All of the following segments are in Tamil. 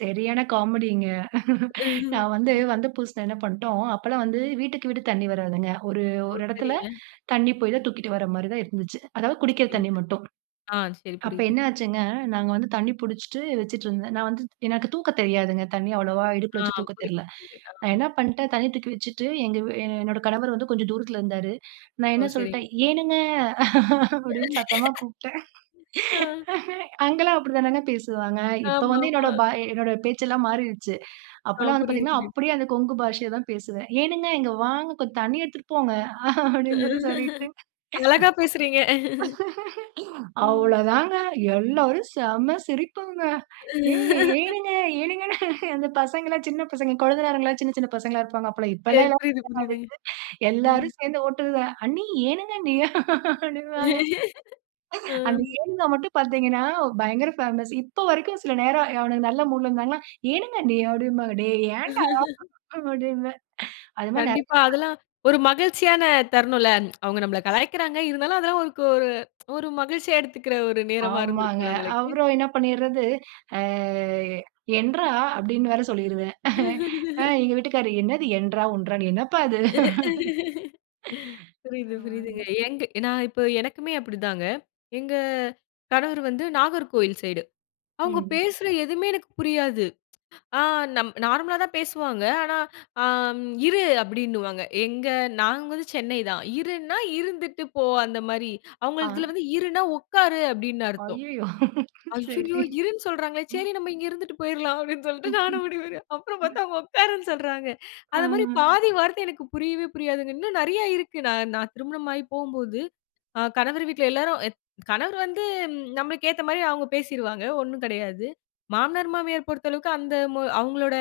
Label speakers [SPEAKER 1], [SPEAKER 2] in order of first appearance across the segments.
[SPEAKER 1] சரியான காமெடிங்க நான் வந்து,
[SPEAKER 2] [unintelligible]
[SPEAKER 1] வந்த புதுசுல என்ன பண்ட்டோம், அப்பல்லாம் வந்து வீட்டுக்கு வீடு தண்ணீ வராதுங்க. ஒரு
[SPEAKER 2] ஓ!
[SPEAKER 1] ஒரு இடத்தில
[SPEAKER 2] சரிங்க.
[SPEAKER 1] தண்ணி போய் தான் தூக்கிட்டு வர்றமாரி தான் இருந்துச்சு, அதாவது குடிக்கிற
[SPEAKER 2] சரிங்க,
[SPEAKER 1] தண்ணி மட்டும்.
[SPEAKER 2] ஆ சரி.
[SPEAKER 1] அப்ப
[SPEAKER 2] புரியுது.
[SPEAKER 1] என்ன ஆச்சுங்க, நாங்க வந்து தண்ணி பிடிச்சிட்டு வச்சிட்டு இருந்தேன். நான் வந்து எனக்கு தூக்க தெரியாதுங்க. தண்ணி அவ்வளவா இடுப்பில
[SPEAKER 2] ஆ,
[SPEAKER 1] வச்சு தூக்க தெர்ல.
[SPEAKER 2] புரியுது, ஆ.
[SPEAKER 1] நான் என்ன பண்டேன் தண்ணி தூக்கி வச்சிட்டு, எங்க வீ எ என்னோட கணவர் வந்து கொஞ்சம் தூரத்தில இருந்தாரு. நான்
[SPEAKER 2] ஓ!
[SPEAKER 1] என்ன
[SPEAKER 2] சரி.
[SPEAKER 1] சொல்ட்டேன், ஏனுங்க அப்பிடினு சத்தமா கூப்பிட்டேன்.
[SPEAKER 2] ஆ.
[SPEAKER 1] அங்கெல்லாம் அப்பிடி தானங்க பேசுவாங்க. இப்ப வந்து
[SPEAKER 2] ஆமாமா
[SPEAKER 1] என்னுடைய பா என்னோட பேச்சு எல்லாம் மாறிருச்சு.
[SPEAKER 2] ஆ
[SPEAKER 1] அப்பல்லாம் வந்து
[SPEAKER 2] புரியுது,
[SPEAKER 1] பார்த்தீங்கனா,
[SPEAKER 2] புரியுது.
[SPEAKER 1] அப்பிடியே அந்த கொங்கு பாஷைய தான் பேசுவேன், ஏனுங்க இங்க வாங்க கொஞ்சம் தண்ணீ எடுத்துட்டு போங்க அப்பிடினு சொல்லி சொல்லிட்டு.
[SPEAKER 2] அழகா பேசுறீங்க ம்.
[SPEAKER 1] அவ்ளோ தாங்க எல்லாரும் செம சிரிப்புங்க, ஏ, ஏனுங்க, ஏனுங்கனு அந்த பசங்க எல்லாம் சின்னப் பசங்க, கொழுந்தனாரு எல்லாம் சின்ன, சின்ன பசங்களா இருப்பாங்க அப்பல்லாம் இப்பலாம்
[SPEAKER 2] சரி,
[SPEAKER 1] எல்லாம்
[SPEAKER 2] புரியுது, புரியுதுங்க.
[SPEAKER 1] [unintelligible]
[SPEAKER 2] ம்.
[SPEAKER 1] எல்லாரும் சேர்ந்து ஓட்டுதுக, அண்ணி, ஏனுங்க அண்ணி அப்பிடிம்பாங்க.
[SPEAKER 2] ஆ.
[SPEAKER 1] அந்த ஏனுங்க மட்டும் பார்த்தீங்கனா பயங்கர பேமஸ் இப்ப வரைக்கும் சில நேரம் அவனுங்க நல்ல மூட்ல இருந்தாங்கனா ஏனுங்க அண்ணி அப்பிடிம்பாங்க, டேய் ஏன்டா? அப்பிடின்னு அது மாதிரி
[SPEAKER 2] கண்டிப்பா.
[SPEAKER 1] நிறைய
[SPEAKER 2] அதெல்லாம் ஒரு மகிழ்ச்சியான தருணும்ல, அவுங்க நம்மள கலாய்க்கிறாங்க, இருந்தாலும் அதெல்லாம் ஒருக்கு ஒரு ஒரு மகிழ்ச்சியா எடுத்துக்கிற ஒரு நேரமா
[SPEAKER 1] ஆமாங்க,
[SPEAKER 2] இருந்திருக்கும்ல, உங்களுக்கு.
[SPEAKER 1] அப்புறம் என்ன பண்ணிட்றது, ஆ என்றா, அப்பிடினு வேற சொல்லிருவேன் அ, எங்க வீட்டுக்காரர் என்னது என்றா! ஒன்றா! என்னப்பா இது.
[SPEAKER 2] புரியுது, புரியுதுங்க,
[SPEAKER 1] ஆமாங்க.
[SPEAKER 2] எங்க நான் இப்ப எனக்குமே அப்பிடிதாங்க, எங்க கணவர் வந்து நாகர்கோவில் சைடு, அவுங்க
[SPEAKER 1] ம்.
[SPEAKER 2] பேசுற எதுவுமே எனக்கு புரியாது. ஆ, நம் நார்மலா தான் பேசுவாங்க, ஆனா ஆ, இரு அப்பிடின்னுவாங்க, எங்க நாங்க வந்து சென்னை தான், இருன்னா, இருந்துட்டு போ அந்த மாரி
[SPEAKER 1] ஆ.
[SPEAKER 2] அவுங்கள்துல வந்து இருனா உட்காரு அப்பிடின்னு அர்த்தம்.
[SPEAKER 1] அய்யயோ!
[SPEAKER 2] ஐய்யயோ!
[SPEAKER 1] சரி.
[SPEAKER 2] இருன்னு சொல்றாங்களே!
[SPEAKER 1] ம்
[SPEAKER 2] சரி நம்ம இங்க இருந்துட்டு போயிர்லாம் அப்பிடின்னு சொல்ட்டு, நானும் [unintelligible] அப்புறம் பார்த்தா அவுங்க உட்காருனு சொல்றாங்க
[SPEAKER 1] ஆ.
[SPEAKER 2] அந்தமாரி பாதி வார்த்தை எனக்கு புரியவே புரியாதுங்க, இன்னும் நிறைய இருக்கு, நான், நான் திருமணம் ஆகி போம்போது, அ, கணவர் வீட்ல எல்லாரும் அ, கணவர் வந்து நம்மளுக்கு ஏத்தமாரி அவுங்க பேசிருவாங்க. ஒன்னும் கிடையாது, மாமனார், மாமியார் பொறுத்த அளவுக்கு, அந்த மொ அவுங்களோட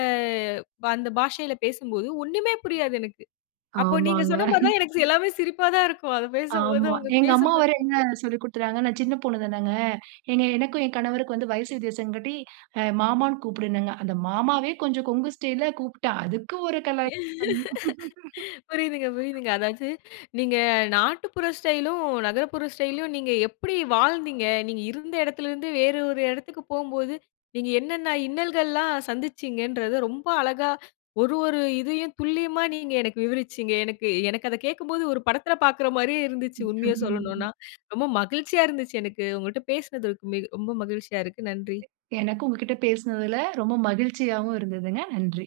[SPEAKER 2] அந்த பாஷையில பேசும்போது, ஒன்னுமே புரியாது எனக்கு, அப்போ நீங்க
[SPEAKER 1] ஆமாங்க.
[SPEAKER 2] சொன்னமாரி தான், எனக்கு எல்லாமே சிரிப்பா தான் இருக்கும், அத பேசும்போது,
[SPEAKER 1] ஆமா,
[SPEAKER 2] அவுங்க
[SPEAKER 1] எங்க அம்மா
[SPEAKER 2] பேசும்போதே.
[SPEAKER 1] வேற என்ன
[SPEAKER 2] [unintelligible]
[SPEAKER 1] சொல்லிக் கொடுத்துகிறாங்க, நான் சின்ன பொண்ணு தானங்க. எங்க எனக்கும் என் கணவருக்கும் வயசு வித்தியாசம் காட்டி அ மாமான்னு கூப்பிடுனாங்க, அந்த மாமாவே கொஞ்சம், கொங்கு ஸ்டைல்ல கூப்பிட்டா, அதுக்கு ஒரு கலாய்ப்
[SPEAKER 2] புரியுதுங்க, புரியுதுங்க. அதாவது நீங்க நாட்டுப்புற ஸ்டைலும், நகரப்புற ஸ்டைல்யும், நீங்க எப்பிடி வாழ்ந்தீங்க! நீங்க இருந்த இடத்தில இருந்து, வேறு ஒரு இடத்துக்கு போம்போது, நீங்க என்னென்ன இன்னல்கள்ல்லாம் சந்திச்சீங்கன்றத, ரொம்ப அழகா ஒரு, ஒரு இதையும் துல்லியமா நீங்க எனக்கு விவரிச்சீங்க. எனக்கு, எனக்கு அத கேட்கும்போது ஒரு படத்தில பார்க்கிற மாரியே இருந்துச்சு, உண்மைய
[SPEAKER 1] [unintelligible]
[SPEAKER 2] சொல்லனுனா. ரொம்ப மகிழ்ச்சியா இருந்துச்சு எனக்கு, உங்கட்ட பேசினதுக்கு மி ரொம்ப மகிழ்ச்சியா இருக்கு. நன்றி.
[SPEAKER 1] எனக்கு உங்ககிட்ட பேசுனதுல ரொம்ப மகிழ்ச்சியாவும் இருந்ததுங்க, நன்றி.